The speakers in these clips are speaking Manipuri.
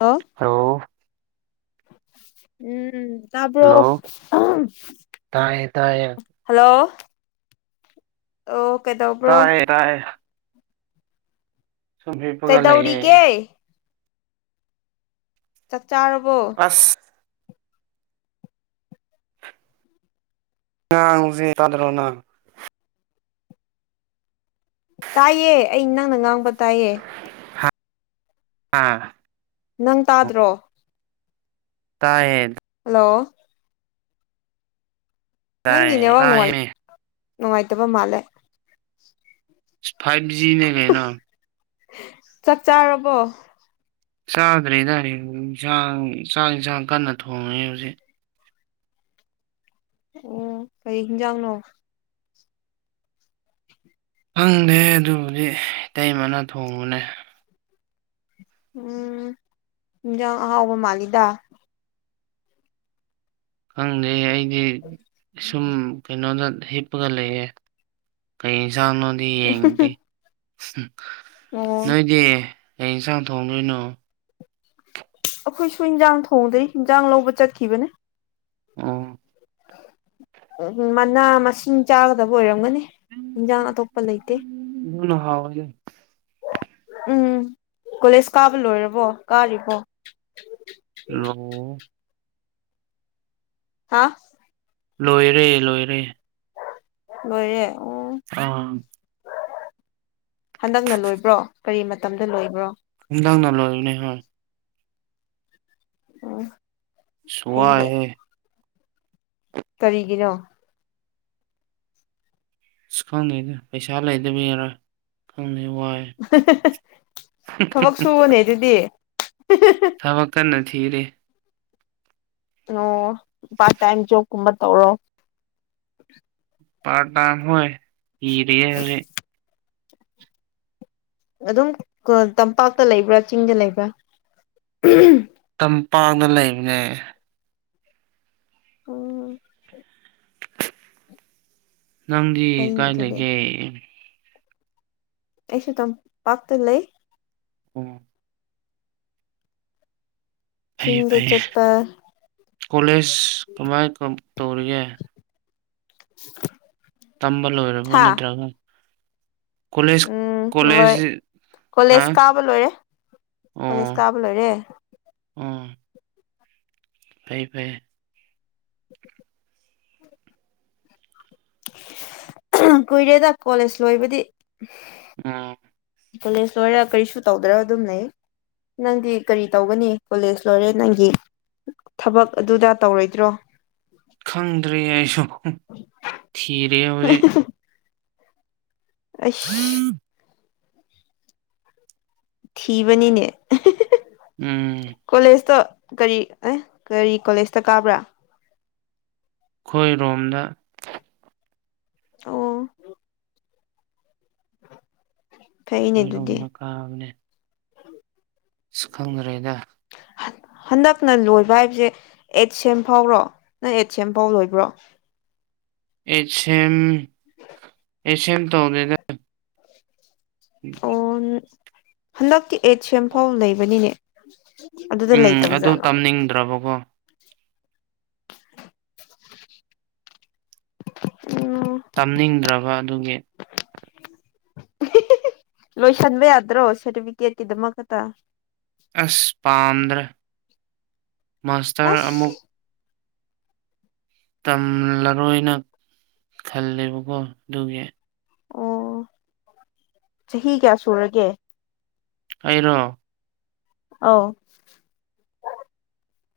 ꯍꯜꯂꯣ ꯎꯝ ꯇꯕ꯭ꯔꯣ ꯍꯜꯂꯣ ꯇꯥꯏꯌꯦ ꯇꯥꯏꯌꯦ ꯍꯜꯂꯣ ꯑꯣ ꯀꯦꯗꯧ ꯇꯥꯏꯌꯦ ꯇꯥꯏꯌꯦ ꯁꯨꯝ ꯍꯤꯞꯄꯒ ꯂꯩꯌꯦ ꯀꯩꯗꯧꯔꯤꯒꯦ ꯆꯥꯛ ꯆꯥꯔꯕꯣ ꯑꯁ ꯉꯥꯡꯁꯦ ꯇꯥꯗ꯭ꯔꯣꯅ ꯇꯥꯏꯌꯦ ꯑꯩ ꯅꯪꯅ ꯉꯥꯡꯕ ꯇꯥꯏꯌꯦ ꯍꯥ ꯅꯪ ꯇꯥꯗ꯭ꯔꯣ ꯇꯥꯏꯌꯦ ꯍꯜꯂꯣ ꯅꯪꯒꯤ ꯇꯥꯏꯌꯦ ꯅꯦꯠ ꯋꯥꯛ ꯇꯥꯏꯌꯦ ꯅꯨꯡꯉꯥꯏꯇꯕ ꯃꯥꯜꯂꯦ ꯐꯥꯏꯚ ꯖꯤꯅꯦꯒꯦꯅ ꯆꯥꯛ ꯆꯥꯔꯕꯣ ꯆꯥꯗ꯭ꯔꯦꯗ ꯍ ꯌꯦꯟꯁꯥꯡ ꯆꯥꯛ ꯌꯦꯟꯁꯥꯡ ꯀꯟꯅ ꯊꯣꯡꯉꯦ ꯍꯧꯖꯤꯛ ꯑꯣ ꯀꯔꯤ ꯍꯤꯟꯖꯥꯡꯅꯣ ꯈꯪꯗꯦ ꯑꯗꯨꯕꯨꯗꯤ ꯏꯇꯩ ꯃꯅꯥ ꯊꯣꯡꯕꯅꯦ ꯎꯝ ꯌꯦꯟꯖꯥꯡ ꯑꯍꯥꯎꯕ ꯃꯥꯜꯂꯤꯗ ꯈꯪꯗꯦ ꯑꯩꯗꯤ ꯁꯨꯝ ꯀꯩꯅꯣꯗ ꯍꯤꯞ ꯀꯞꯄꯒ ꯂꯩꯌꯦ ꯀꯩ ꯌꯦꯟꯁꯥꯡꯅꯣꯗꯤ ꯌꯦꯡꯗ꯭ꯔꯤ ꯎ ꯑꯣ ꯅꯣꯏꯗꯤ ꯀ ꯌꯦꯟꯁꯥꯡ ꯊꯣꯡꯗꯣꯏꯅꯣ ꯑꯩꯈꯣꯏꯁꯨ ꯌꯦꯟꯖꯥꯡ ꯊꯣꯡꯗꯩ ꯌꯦꯟꯖꯥꯡ ꯂꯧꯕ ꯆꯠꯈꯤꯕꯅꯦ ꯑꯣ ꯎ ꯃꯅꯥ ꯃꯁꯤꯡ ꯆꯥꯒꯗꯕ ꯑꯣꯏꯔꯝꯒꯅꯤ ꯏꯟꯖꯥꯡ ꯑꯇꯣꯞꯄ ꯂꯩꯇꯦ ꯑꯗꯨꯅ ꯍꯣꯎꯕꯅꯦ ꯎꯝ ꯀꯣꯂꯦꯖ ꯀꯥꯕ ꯂꯣꯏꯔꯕꯣ ꯀꯥꯔꯤꯕꯣ ꯔꯣ ꯍꯥ ꯂꯣꯏꯔꯦ ꯂꯣꯏꯔꯦ ꯂꯣꯏꯔꯦ ꯑꯥ ꯍꯟꯗꯛꯅ ꯂꯣꯏꯕ꯭ꯔꯣ ꯀꯔꯤ ꯃꯇꯝꯗ ꯂꯣꯏꯕ꯭ꯔꯣ ꯅꯪꯅ ꯂꯣꯏꯕꯅꯦ ꯍꯣꯏ ꯎꯝ ꯏꯁ ꯐꯩꯅꯦ ꯋꯥꯏꯍꯦ ꯀꯔꯤꯒꯤꯅꯣ ꯑꯁ ꯈꯪꯗꯦꯗ ꯄꯩꯁꯥ ꯂꯩꯇꯕꯩꯔ ꯈꯪꯗꯦ ꯋꯥꯏ ꯊꯕꯛ ꯁꯨꯋꯣꯅꯦ ꯑꯗꯨꯗꯤ ꯊꯕꯛ ꯀꯟꯅ ꯊꯤꯔꯤ ꯑꯣ ꯄ꯭ꯥꯔꯠ ꯇꯥꯏꯝ ꯖꯣꯞ ꯀꯨꯝꯕ ꯇꯧꯔꯣ ꯄ꯭ꯥꯔꯠ ꯇꯥꯏꯝ ꯍꯣꯏ ꯊꯤꯔꯤꯌꯦ ꯍꯧꯖꯤꯛ ꯑꯗꯨꯝ ꯇꯝꯄꯥꯛꯇ ꯂꯩꯕ꯭ꯔꯥ ꯆꯤꯡꯗ ꯂꯩꯕ꯭ꯔꯥ ꯇꯝꯄꯥꯛꯅ ꯂꯩꯕꯅꯦ ꯎꯝ ꯅꯪꯗꯤ ꯐꯩꯅꯦ ꯀꯥꯏ ꯑꯗꯨꯗꯤ ꯂꯩꯒꯦ ꯑꯩꯁꯨ ꯇꯝ ꯄꯥꯛꯇ ꯂꯩ ꯎꯝ ꯐꯩ ꯆꯤꯡꯗ ꯐꯩ ꯆꯠꯄ ꯀꯣꯂꯦꯖ ꯀꯃꯥꯏ ꯇꯧꯔꯤꯒꯦ [unintelligible] ꯇꯝꯕ ꯂꯣꯏꯔꯕꯣ ꯍꯥ ꯅꯠꯇ꯭ꯔꯒ ꯀꯣꯂꯦꯖ ꯎꯝ ꯂꯣꯏ ꯀꯣꯂꯦꯖ ꯍꯥ ꯀꯣꯂꯦꯖ ꯀꯥꯕ ꯂꯣꯏꯔꯦ ꯀꯣꯂꯦꯖ ꯀꯥꯕ ꯂꯣꯏꯔꯦ ꯎꯝ ꯐꯩ ꯐꯩ [unintelligible] ꯀꯨꯏꯔꯦꯗ ꯀꯣꯂꯦꯖ ꯂꯣꯏꯕꯗꯤ ꯎꯝ ꯀꯣꯂꯦꯖ ꯂꯣꯏꯔ ꯀꯔꯤꯁꯨ ꯇꯧꯗ꯭ꯔ ꯑꯗꯨꯝ ꯂꯩ ꯅꯪꯗꯤ ꯀꯔꯤ ꯇꯧꯒꯅꯤ ꯀꯣꯂꯦꯖ ꯂꯣꯏꯔꯦ ꯅꯪꯒꯤ ꯊꯕꯛ ꯑꯗꯨꯗꯥ ꯇꯧꯔꯣꯏꯗ꯭ꯔꯣ ꯈꯪꯗ꯭ꯔꯤ ꯑꯩꯁꯨ ꯊꯤꯔꯤ ꯍꯧꯖꯤꯛ ꯑꯩꯁ ꯎꯝ ꯊꯤꯕꯅꯤꯅꯦ ꯎꯝ ꯀꯣꯂꯦꯖꯇꯣ ꯀꯔꯤ ꯑꯦ ꯀꯔꯤ ꯀꯣꯂꯦꯖꯇ ꯀꯥꯕ꯭ꯔꯥ ꯑꯩꯈꯣꯏꯔꯣꯝꯗ ꯑꯣ ꯐꯩꯅꯦ ꯑꯗꯨꯗꯤ ꯑꯩꯈꯣꯏꯔꯣꯝꯗ ꯀꯥꯕꯅꯦ ꯑꯁ ꯈꯪꯗ꯭ꯔꯦꯗ ꯍꯟ ꯍꯟꯗꯛꯅ ꯂꯣꯏꯕ ꯍꯥꯏꯕꯁꯦ ꯑꯦꯠ ꯁꯦꯝ ꯐꯥꯎꯔꯣ ꯅꯪ ꯑꯦꯠ ꯁꯦꯝ ꯐꯥꯎ ꯂꯣꯏꯕ꯭ꯔꯣ ꯑꯦꯠ ꯁꯦꯝ ꯑꯦꯠ ꯁꯦꯝ ꯇꯧꯗꯦꯗ [unintelligible] ꯍꯟꯗꯛꯀꯤ ꯑꯦꯠ ꯁꯦꯝ ꯐꯥꯎ ꯂꯩꯕꯅꯤꯅꯦ ꯑꯗꯨꯗ ꯂꯩꯇꯕꯖꯥꯠꯂꯣ ꯅꯤꯡꯗ꯭ꯔꯕꯀꯣ ꯎꯝ ꯇꯝꯅꯤꯡꯗ꯭ꯔꯕ ꯑꯗꯨꯒꯤ ꯂꯣꯏꯁꯟꯕ ꯌꯥꯗ꯭ꯔꯣ ꯁꯥꯔꯇꯤꯐꯤꯀꯦꯠꯀꯤꯗꯃꯛ ꯈꯇ ꯑꯁ ꯄꯥꯝꯗ꯭ꯔꯦ ꯃꯥꯁꯇꯔ ꯑꯁ ꯑꯃꯨꯛ ꯇꯝꯂꯔꯣꯏꯅ ꯈꯜꯂꯦꯕꯀꯣ ꯑꯗꯨꯒꯤ ꯑꯣ ꯆꯍꯤ ꯀꯌꯥ ꯁꯨꯔꯒꯦ ꯑꯩꯔꯣ ꯑꯧ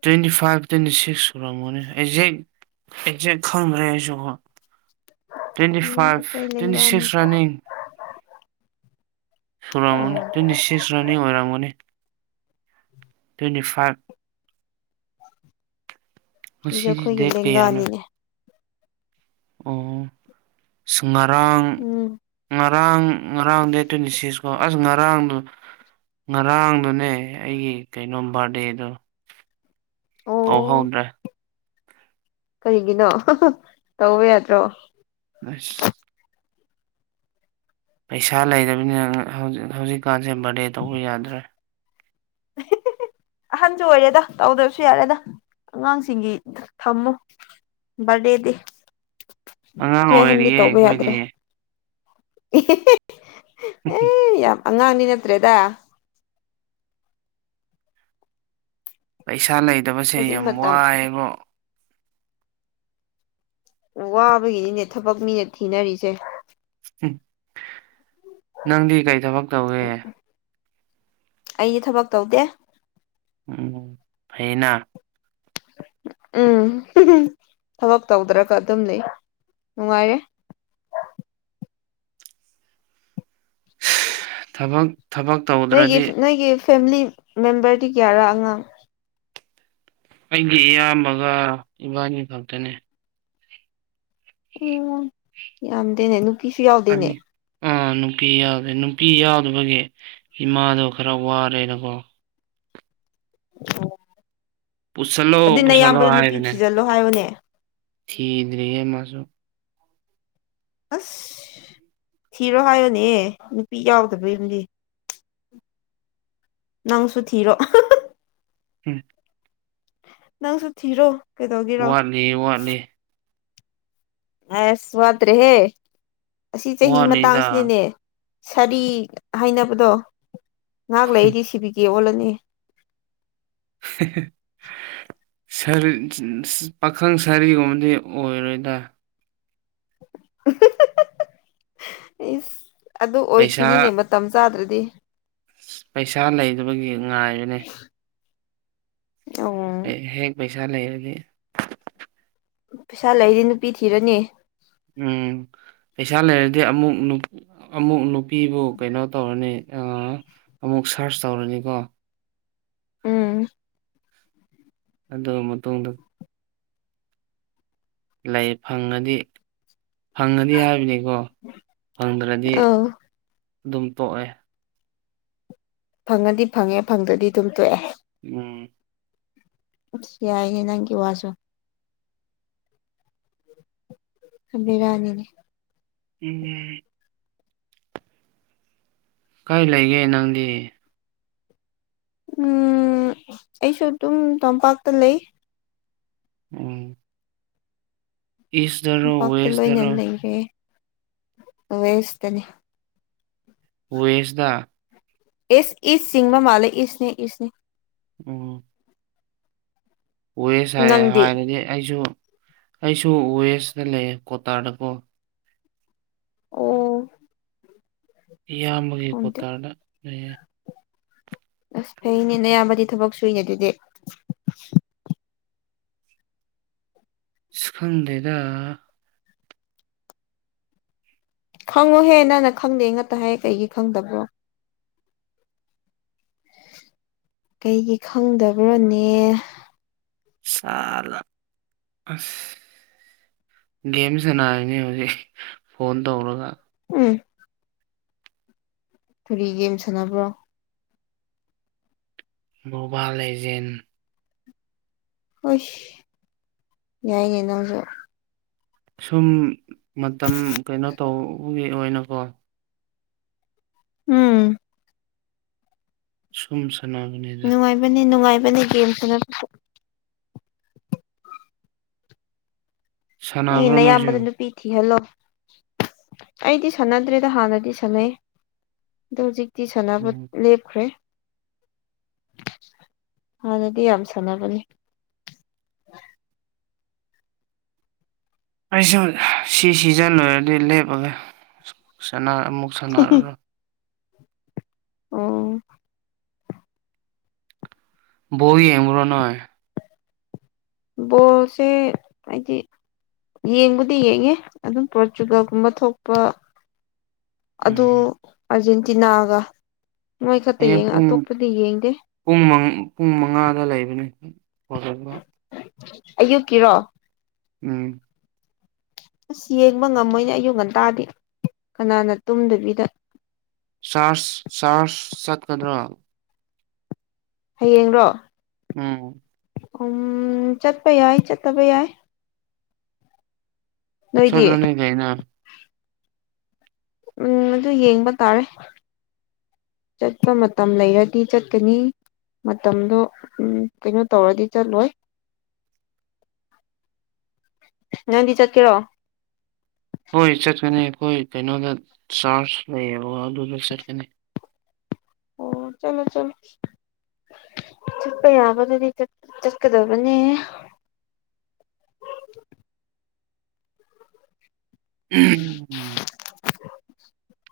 ꯇ꯭ꯋꯦꯟꯇꯤ ꯐꯥꯏꯚ ꯇ꯭ꯋꯦꯟꯇꯤ ꯁꯤꯛ ꯁꯨꯔꯝꯃꯅꯤ ꯑꯦꯛꯖꯦꯛ ꯑꯦꯛꯖꯦꯛ ꯈꯪꯗ꯭ꯔꯦ ꯍꯥꯏꯁꯨ ꯇ꯭ꯋꯦꯟꯇꯤ ꯎꯝ ꯐꯥꯏꯚ ꯑꯩꯈꯣꯏ ꯇ꯭ꯋꯦꯟꯇꯤ ꯂꯦꯡꯒꯥꯅꯦ ꯁꯤꯛꯁ ꯔꯅꯤꯡ ꯁꯨꯔꯃꯅꯤ ꯎꯝ ꯇ꯭ꯋꯦꯟꯇꯤ ꯁꯤꯛꯁ ꯔꯅꯤꯡ ꯑꯣꯏꯔꯝꯒꯅꯤ ꯇ꯭ꯋꯦꯟꯇꯤ ꯐꯥꯏꯚ ꯑꯗꯨꯗꯤ ꯉꯁꯤꯗꯤ ꯑꯩꯈꯣꯏꯒꯤ ꯗꯦꯠ ꯀꯌꯥꯅꯣ ꯂꯦꯡꯒꯥꯅꯤꯅꯦ ꯑꯣ ꯁꯨ ꯉꯔꯥꯡ ꯉ ꯎꯝ ꯉꯔꯥꯡ ꯉꯔꯥꯡ ꯗꯦꯠ ꯇ꯭ꯋꯦꯟꯇꯤ ꯁꯤꯛꯁꯀꯣ ꯑꯁ ꯉꯔꯥꯡꯗꯨ ꯉꯔꯥꯡꯗꯨꯅꯦ ꯑꯩꯒꯤ ꯀꯩꯅꯣꯝ ꯕꯥꯔꯗꯦꯗꯨ ꯑꯣ ꯀꯧꯍꯧꯗ꯭ꯔꯦ ꯀꯔꯤꯒꯤꯅꯣ ꯇꯧꯕ ꯌꯥꯗ꯭ꯔꯣ ꯑꯁ ꯄꯩꯁꯥ ꯂꯩꯇꯕꯅꯤꯅꯅꯦ ꯍꯧꯖꯤꯛꯀꯥꯟꯁꯦ ꯕꯥꯔꯗꯦ ꯇꯧꯕ ꯌꯥꯗ꯭ꯔꯦ ꯑꯦ ꯑꯍꯟꯖꯨ ꯑꯣꯏꯔꯦꯗ ꯇꯧꯗꯕꯁꯨ ꯌꯥꯔꯦꯗ ꯑꯉꯥꯡꯁꯤꯡꯒꯤ ꯊꯝꯃꯨ ꯕꯔꯗꯦꯗꯤ ꯑꯉꯥꯡ ꯈꯣꯏ ꯑꯍꯟꯗꯤ ꯑꯣꯏꯔꯤꯌꯦ ꯇꯧꯕ ꯑꯩꯈꯣꯏꯗꯤ ꯌꯥꯗ꯭ꯔꯦ ꯑꯦ ꯌꯥꯝ ꯑꯉꯥꯡꯗꯤ ꯅꯠꯇ꯭ꯔꯦꯗ ꯄꯩꯁꯥ ꯂꯩꯇꯕꯁꯦ ꯍꯧꯖꯤꯛ ꯌꯥꯝ ꯃꯇꯝ ꯋꯥꯏꯑꯕ ꯑꯣ ꯋꯥꯕꯒꯤꯅꯤꯅꯦ ꯊꯕꯛ ꯃꯤꯅꯦ ꯊꯤꯅꯔꯤꯁꯦ ꯎ ꯅꯪꯗꯤ ꯀꯩ ꯊꯕꯛ ꯇꯧꯋꯦ ꯑꯩꯗꯤ ꯊꯕꯛ ꯇꯧꯗꯦ ꯎꯝ ꯐꯩꯌꯦꯅ ꯎꯝ ꯊꯕꯛ ꯇꯧꯗ꯭ꯔꯒ ꯑꯗꯨꯝ ꯂꯩ ꯅꯨꯡꯉꯥꯏꯔꯦ ꯊꯕꯛ ꯊꯕꯛ ꯅꯣꯏꯒꯤ ꯇꯧꯗ꯭ꯔꯗꯤ ꯅꯣꯏꯒꯤ ꯐꯦꯃꯤꯂꯤ ꯃꯦꯝꯕꯔꯗꯤ ꯀꯌꯥꯔꯥ ꯑꯉꯥꯡ ꯑꯩꯒꯤ ꯏꯌꯥꯝꯕꯒ ꯏꯕꯥꯅꯤ ꯈꯛꯇꯅꯦ ꯎꯝ ꯌꯥꯝꯗꯦꯅꯦ ꯅꯨꯞ ꯑꯅꯤ ꯑꯥ ꯅꯨꯄꯤ ꯌꯥꯎꯗ꯭ꯔꯦ ꯅꯨꯄꯤ ꯌꯥꯎꯗꯕꯒꯤ ꯏꯃꯥꯗꯣ ꯈꯔ ꯋꯥꯔꯦꯗꯀꯣ ꯑꯣ ꯄꯨꯁꯜꯂꯑꯣ ꯄꯨꯁꯜꯂꯣ ꯍꯥꯢꯕꯅꯦ ꯊꯤꯖꯤꯜꯂꯣ ꯍꯥꯏꯌꯣꯅꯦ ꯊꯤꯗ꯭ꯔꯤꯌꯦ ꯃꯥꯁꯨ ꯑꯁ ꯊꯤꯔꯣ ꯍꯥꯢꯌꯣꯅꯦ ꯅꯨꯄꯤ ꯌꯥꯎꯗꯕꯩꯗꯨꯗꯤ ꯅꯪꯁꯨ ꯊꯤꯔꯣ ꯎꯝ ꯅꯪꯁꯨ ꯊꯤꯔꯣ ꯀꯩꯗꯧꯒꯤꯔꯣ ꯋꯥꯠꯂꯤ ꯋꯥꯠꯂꯤ ꯑꯁ ꯋꯥꯇ꯭ꯔꯦꯍꯦ ꯑꯁꯤ ꯆꯍꯤ ꯋꯥꯠꯂꯤꯗ ꯃꯇꯥꯡꯁꯤꯅꯤꯅꯦ ꯁꯥꯔꯤ ꯍꯥꯢꯅꯕꯗꯣ ꯉꯍꯥꯛ ꯂꯩꯒꯤ ꯁꯤꯕꯤꯒꯦ ꯑꯣꯜꯂꯅꯤ ꯍꯦꯍꯦ ꯁꯥꯔ ꯄꯥꯈꯪ ꯁꯥꯔꯤꯒꯨꯝꯕꯗꯤ ꯑꯣꯢꯔꯣꯢꯗ ꯏꯁ ꯑꯗꯨ ꯄꯩꯁꯥ ꯑꯣꯏꯈꯤꯅꯤꯅꯦ ꯃꯇꯝ ꯆꯥꯗ꯭ꯔꯗꯤ ꯄꯩꯁꯥ ꯂꯩꯇꯕꯒꯤ ꯉꯥꯏꯔꯦꯅꯦ ꯎꯝ ꯍꯦꯛ ꯍꯦꯛ ꯄꯩꯁꯥ ꯂꯩꯔꯒꯦ ꯄꯩꯁꯥ ꯂꯩꯗꯤ ꯅꯨꯄꯤ ꯊꯤꯔꯅꯤ꯫ ꯎꯝ ꯄꯩꯁꯥ ꯂꯩꯔꯗꯤ ꯑꯃꯨꯛ ꯅꯨ ꯑꯃꯨꯛ ꯅꯨꯄꯤꯕꯨ ꯀꯩꯅꯣ ꯇꯧꯔꯅꯤ ꯑꯃꯨꯛ ꯁꯥꯔꯁ ꯇꯧꯔꯅꯤꯀꯣ꯫ ꯎꯝ꯫ ꯑꯗꯨ ꯃꯇꯨꯡꯗ꯫ ꯂꯩ ꯐꯪꯉꯗꯤ ꯐꯪꯉꯗꯤ ꯍꯥꯏꯕꯅꯤꯀꯣ ꯐꯪꯗ꯭ꯔꯗꯤ꯫ ꯑꯧ ꯑꯗꯨꯝ ꯇꯣꯛꯑꯦ꯫ ꯐꯪꯉꯗꯤ ꯐꯪꯉꯦ ꯐꯪꯗ꯭ꯔꯗꯤ ꯑꯗꯨꯝ ꯇꯣꯛꯑꯦ꯫ ꯎꯝ꯫ ꯑꯁ ꯌꯥꯏ ꯅꯪꯒꯤ ꯋꯥꯁꯨ꯫ ꯕꯦꯔꯅꯤꯅꯤ ꯎꯝ꯫ ꯀꯩ ꯂꯩꯒꯦ ꯅꯪꯗꯤ꯫ ꯎꯝ ꯑꯩꯁꯨ ꯑꯗꯨꯝ ꯇꯣꯝꯄꯥꯛꯇ ꯂꯩ꯫ ꯎꯝ꯫ ꯏꯁꯇꯔꯣ ꯇꯝꯄꯥꯛꯇ ꯂꯣꯏꯅ ꯋꯦꯁꯇꯔꯣ ꯂꯩꯔꯦ ꯋꯦꯁꯇꯅꯤ꯫ ꯋꯦꯁꯗ꯫ ꯑꯦ ꯏꯁ ꯁꯤꯡꯃ ꯃꯥꯂ ꯂꯩ ꯏꯁꯅꯦ ꯏꯁꯅꯤ ꯎꯝ꯫ ꯋꯦꯁ ꯍꯥꯏꯔ ꯅꯪꯗꯤ ꯍꯥꯏꯔꯗꯤ ꯑꯩꯁꯨ ꯑꯩꯁꯨ ꯋꯦꯁꯇ ꯂꯩꯌꯦ ꯀꯇꯥꯔꯗꯀꯣ꯫ ꯑꯣ꯫ ꯏꯌꯥꯝꯕꯒꯤ ꯈꯪꯗꯦ ꯀꯣꯇꯥꯔꯗ ꯂꯩꯌꯦ꯫ ꯑꯁ ꯐꯩꯅꯦ ꯅꯌꯥꯝꯕꯗꯤ ꯊꯕꯛ ꯁꯨꯏꯅꯦ ꯑꯗꯨꯗꯤ꯫ ꯑꯁ ꯈꯪꯗꯦꯗ ꯈꯪꯉꯣꯍꯦ ꯅꯪꯅ ꯈꯪꯗꯦ ꯉꯥꯛꯇ ꯍꯥꯏꯌꯦ ꯀꯩꯒꯤ ꯈꯪꯗꯕ꯭ꯔꯣ꯫ ꯀꯩꯒꯤ ꯈꯪꯗꯕ꯭ꯔꯅꯦ ꯁꯥꯂ ꯑꯁ ꯒꯦꯝ ꯁꯥꯅꯥꯔꯤꯅꯤ ꯍꯧꯖꯤꯛ ꯐꯣꯟ ꯇꯧꯔꯒ꯫ ꯎꯝ꯫ ꯀꯔꯤꯒꯦꯝ ꯁꯥꯟꯅꯕ꯭ꯔꯣ꯫ ꯕꯣꯕꯥ ꯂꯤꯏꯖꯦꯟ ꯎꯁ ꯌꯥꯏꯌꯦ ꯅꯪꯁꯨ ꯁꯨꯝ ꯃꯇꯝ ꯀꯩꯅꯣ ꯇꯧꯕꯒꯤ ꯑꯣꯏꯅꯀꯣ꯫ ꯎꯝ꯫ ꯁꯨꯝ ꯁꯅꯥꯃꯤꯅꯗ꯫ ꯕꯅꯤ ꯅꯨꯡꯉꯥꯏꯕꯅꯦ ꯒꯦꯝ [unintelligible] ꯅꯩꯒꯤ ꯁꯥꯟꯅꯕ꯭ꯔꯣ ꯅꯣꯏꯁꯨ ꯅꯌꯥꯝꯕꯗꯣ ꯅꯨꯄꯤ ꯊꯤꯍꯜꯂꯣ꯫ ꯑꯩꯗꯤ ꯁꯥꯟꯅꯗ꯭ꯔꯦꯗ ꯍꯥꯟꯅꯗꯤ ꯁꯥꯟꯅꯩ ꯑꯗꯣ ꯍꯧꯖꯤꯛ꯫ ꯇꯤ ꯁꯥꯟꯅꯕ ꯎꯝ ꯂꯦꯞꯈ꯭ꯔꯦ꯫ ꯍꯥꯟꯗꯤ ꯌꯥꯝ ꯁꯥꯟꯅꯕꯅꯤ ꯑꯩꯁꯨ ꯁꯤ ꯁꯤꯖꯥꯟ ꯂꯣꯏꯔꯗꯤ ꯂꯦꯞꯑꯒꯦ ꯁꯥꯟꯅ ꯑꯃꯨꯛ ꯁꯥꯟꯅꯔꯔꯣꯏ ꯑꯣ꯫ ꯕꯣꯜ ꯌꯦꯡꯕꯔꯣ ꯅꯣꯏ꯫ ꯕꯣꯜꯁꯦ ꯍꯥꯏꯗꯤ꯫ ꯌꯦꯡꯕꯨꯗꯤ ꯌꯦꯡꯉꯦ ꯑꯗꯨꯝ ꯄꯣꯔꯇꯨꯒꯜꯒꯨꯝꯕ ꯊꯣꯛꯄ ꯑꯗ‌ꯣ ꯎꯝ ꯑꯔꯖꯦꯟꯇꯤꯅꯥꯒ ꯃ‌ꯣꯏ ꯈꯛꯇ ꯍꯌꯦꯡ ꯌꯦꯡꯉ‌ꯦ ꯄꯨꯡ ꯑꯇꯣꯞꯄꯗꯤ ꯌꯦꯡꯗꯦ ꯄꯨꯡ ꯄꯨꯡ ꯃꯉꯥꯗ ꯂꯩꯕꯅꯤ ꯑꯌꯨꯛꯀꯤꯔꯣ ꯎꯝ ꯑꯁ ꯌꯦꯡꯕ ꯉꯝꯃꯣꯏꯅꯦ ꯑꯌꯨꯛ ꯉꯟꯇꯥꯗꯤ ꯀꯅꯥꯅ ꯇꯨꯝꯗꯕꯤꯗ ꯆꯔꯁ ꯆꯔꯁ ꯆꯠꯀꯗ꯭ꯔꯣ ꯍꯌꯦꯡꯔꯣ ꯎꯝ ꯎꯝ ꯆꯠꯄ ꯌꯥꯏ ꯆꯠꯇꯕ ꯌꯥꯏ ꯅꯣꯏꯗꯤ ꯆꯠꯂ‌ꯣꯅ‌ꯦ ꯀꯩꯅ‌ꯣ ꯎꯝ ꯑꯗꯨ ꯌꯦꯡꯕ ꯇꯥꯔꯦ ꯆꯠꯄ ꯃꯇꯝ ꯂꯩꯔꯗꯤ ꯆꯠꯀꯅꯤ ꯃꯇꯝꯗꯣ ꯎꯝ ꯀꯩꯅꯣ ꯇꯧꯔꯗꯤ ꯆꯠꯂꯣꯏ [inaudible] ꯅꯪꯗꯤ ꯆꯠꯀꯦꯔꯣ ꯍꯣꯏ ꯆꯠꯀꯅꯤ ꯑꯩꯈꯣꯏ ꯀꯩꯅꯣꯗ ꯆꯥꯔꯖ ꯂꯩꯌꯦꯕ ꯑꯗꯨꯗ ꯆꯠꯀꯅꯤ ꯑꯣ ꯆꯠꯂꯣ ꯆꯠꯂꯣ ꯆꯠꯄ ꯌꯥꯕꯗꯗꯤ ꯆꯠꯀꯗꯕꯅꯦ ꯎꯝ [unintelligible]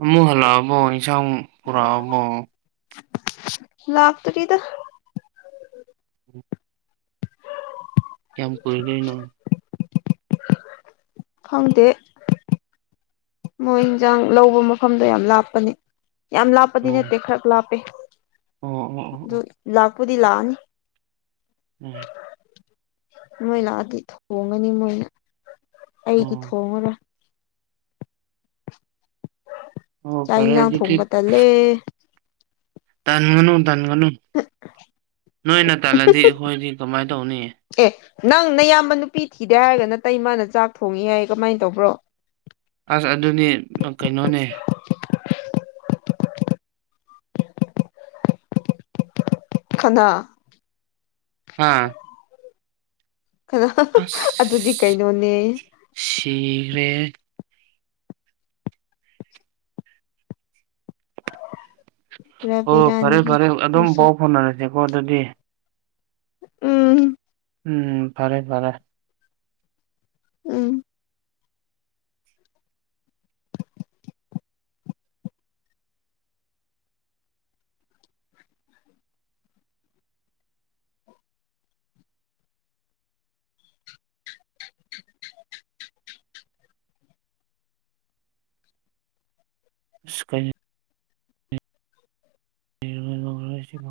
ꯑꯃꯨꯛ ꯍꯜꯂꯛꯑꯕꯣ ꯏꯟꯁꯥꯡ ꯄꯨꯔꯛꯑꯕꯣ ꯂꯥꯛꯇ꯭ꯔꯤꯗ ꯀꯌꯥꯝ ꯀꯨꯏ ꯗ‌ꯣꯏꯅꯣ ꯈꯪꯗꯦ ꯃꯣꯏ ꯏꯟꯁꯥꯡ ꯂꯧꯕ ꯃꯐꯝꯗꯣ ꯌꯥꯝ ꯂꯥꯞꯄꯅꯤ ꯌꯥꯝ ꯂꯥꯞꯄꯗꯤ ꯑꯣ ꯅꯠꯇꯦ ꯈꯔ ꯂꯥꯞꯄꯦ ꯑꯣ ꯑꯣ ꯑ ꯑꯗꯨ ꯑ ꯂꯥꯛꯄꯨꯗꯤ ꯂꯥꯛꯑ ꯅꯤ ꯎꯝ ꯃꯣꯏ ꯂꯥꯛꯑꯗꯤ ꯊꯣꯡꯉꯅꯤ ꯃꯣꯏꯅ ꯑꯩꯗꯤ ꯑꯣ ꯊꯣꯡꯉꯔ‌ꯣꯏ ꯑꯣ ꯆꯥꯛ ꯐꯔꯦ ꯏꯦꯟꯁꯥꯡ ꯑꯗꯨꯗꯤ ꯊꯣꯡꯕ ꯇꯜꯂꯦ ꯇꯟꯒꯅꯨ ꯇꯟꯒꯅꯨ ꯅꯣꯏꯅ ꯇꯜꯂꯗꯤ ꯑꯩꯈꯣꯏꯗꯤ ꯀꯃꯥꯏꯅ ꯇꯧꯅꯤ ꯑꯦ ꯅꯪ ꯅꯌꯥꯝꯕ ꯅꯨꯄꯤ ꯊꯤꯗꯦ ꯍꯥꯏꯔꯒ ꯅꯇꯩꯃꯅ ꯆꯥꯛ ꯊꯣꯡꯉꯤ ꯍꯥꯏ ꯀꯃꯥꯏꯅ ꯇꯧꯕ꯭ꯔꯣ ꯑꯁ ꯑꯗꯨꯅꯤ ꯀꯩꯅꯣꯅꯦ ꯀꯅꯥ ꯍꯥ ꯈꯔ ꯑꯗꯨꯗꯤ ꯀꯩꯅꯣꯅꯦꯌ‌ꯦ ꯁꯤꯒ꯭ꯔꯦ ꯕꯦꯔꯥ ꯑꯣ ꯐꯔꯦ ꯕꯦꯔꯥꯅꯤꯍꯦ ꯐꯔꯦ ꯑꯗꯨꯝ ꯅꯪꯁꯨ ꯄꯥꯎ ꯐꯥꯎꯅꯔꯁ‌ꯦꯀꯣ ꯑꯗꯨꯗꯤ ꯎꯝ ꯎꯝ ꯐꯔꯦ ꯐꯔꯦ ꯎꯝ ꯀꯩ [unintelligible]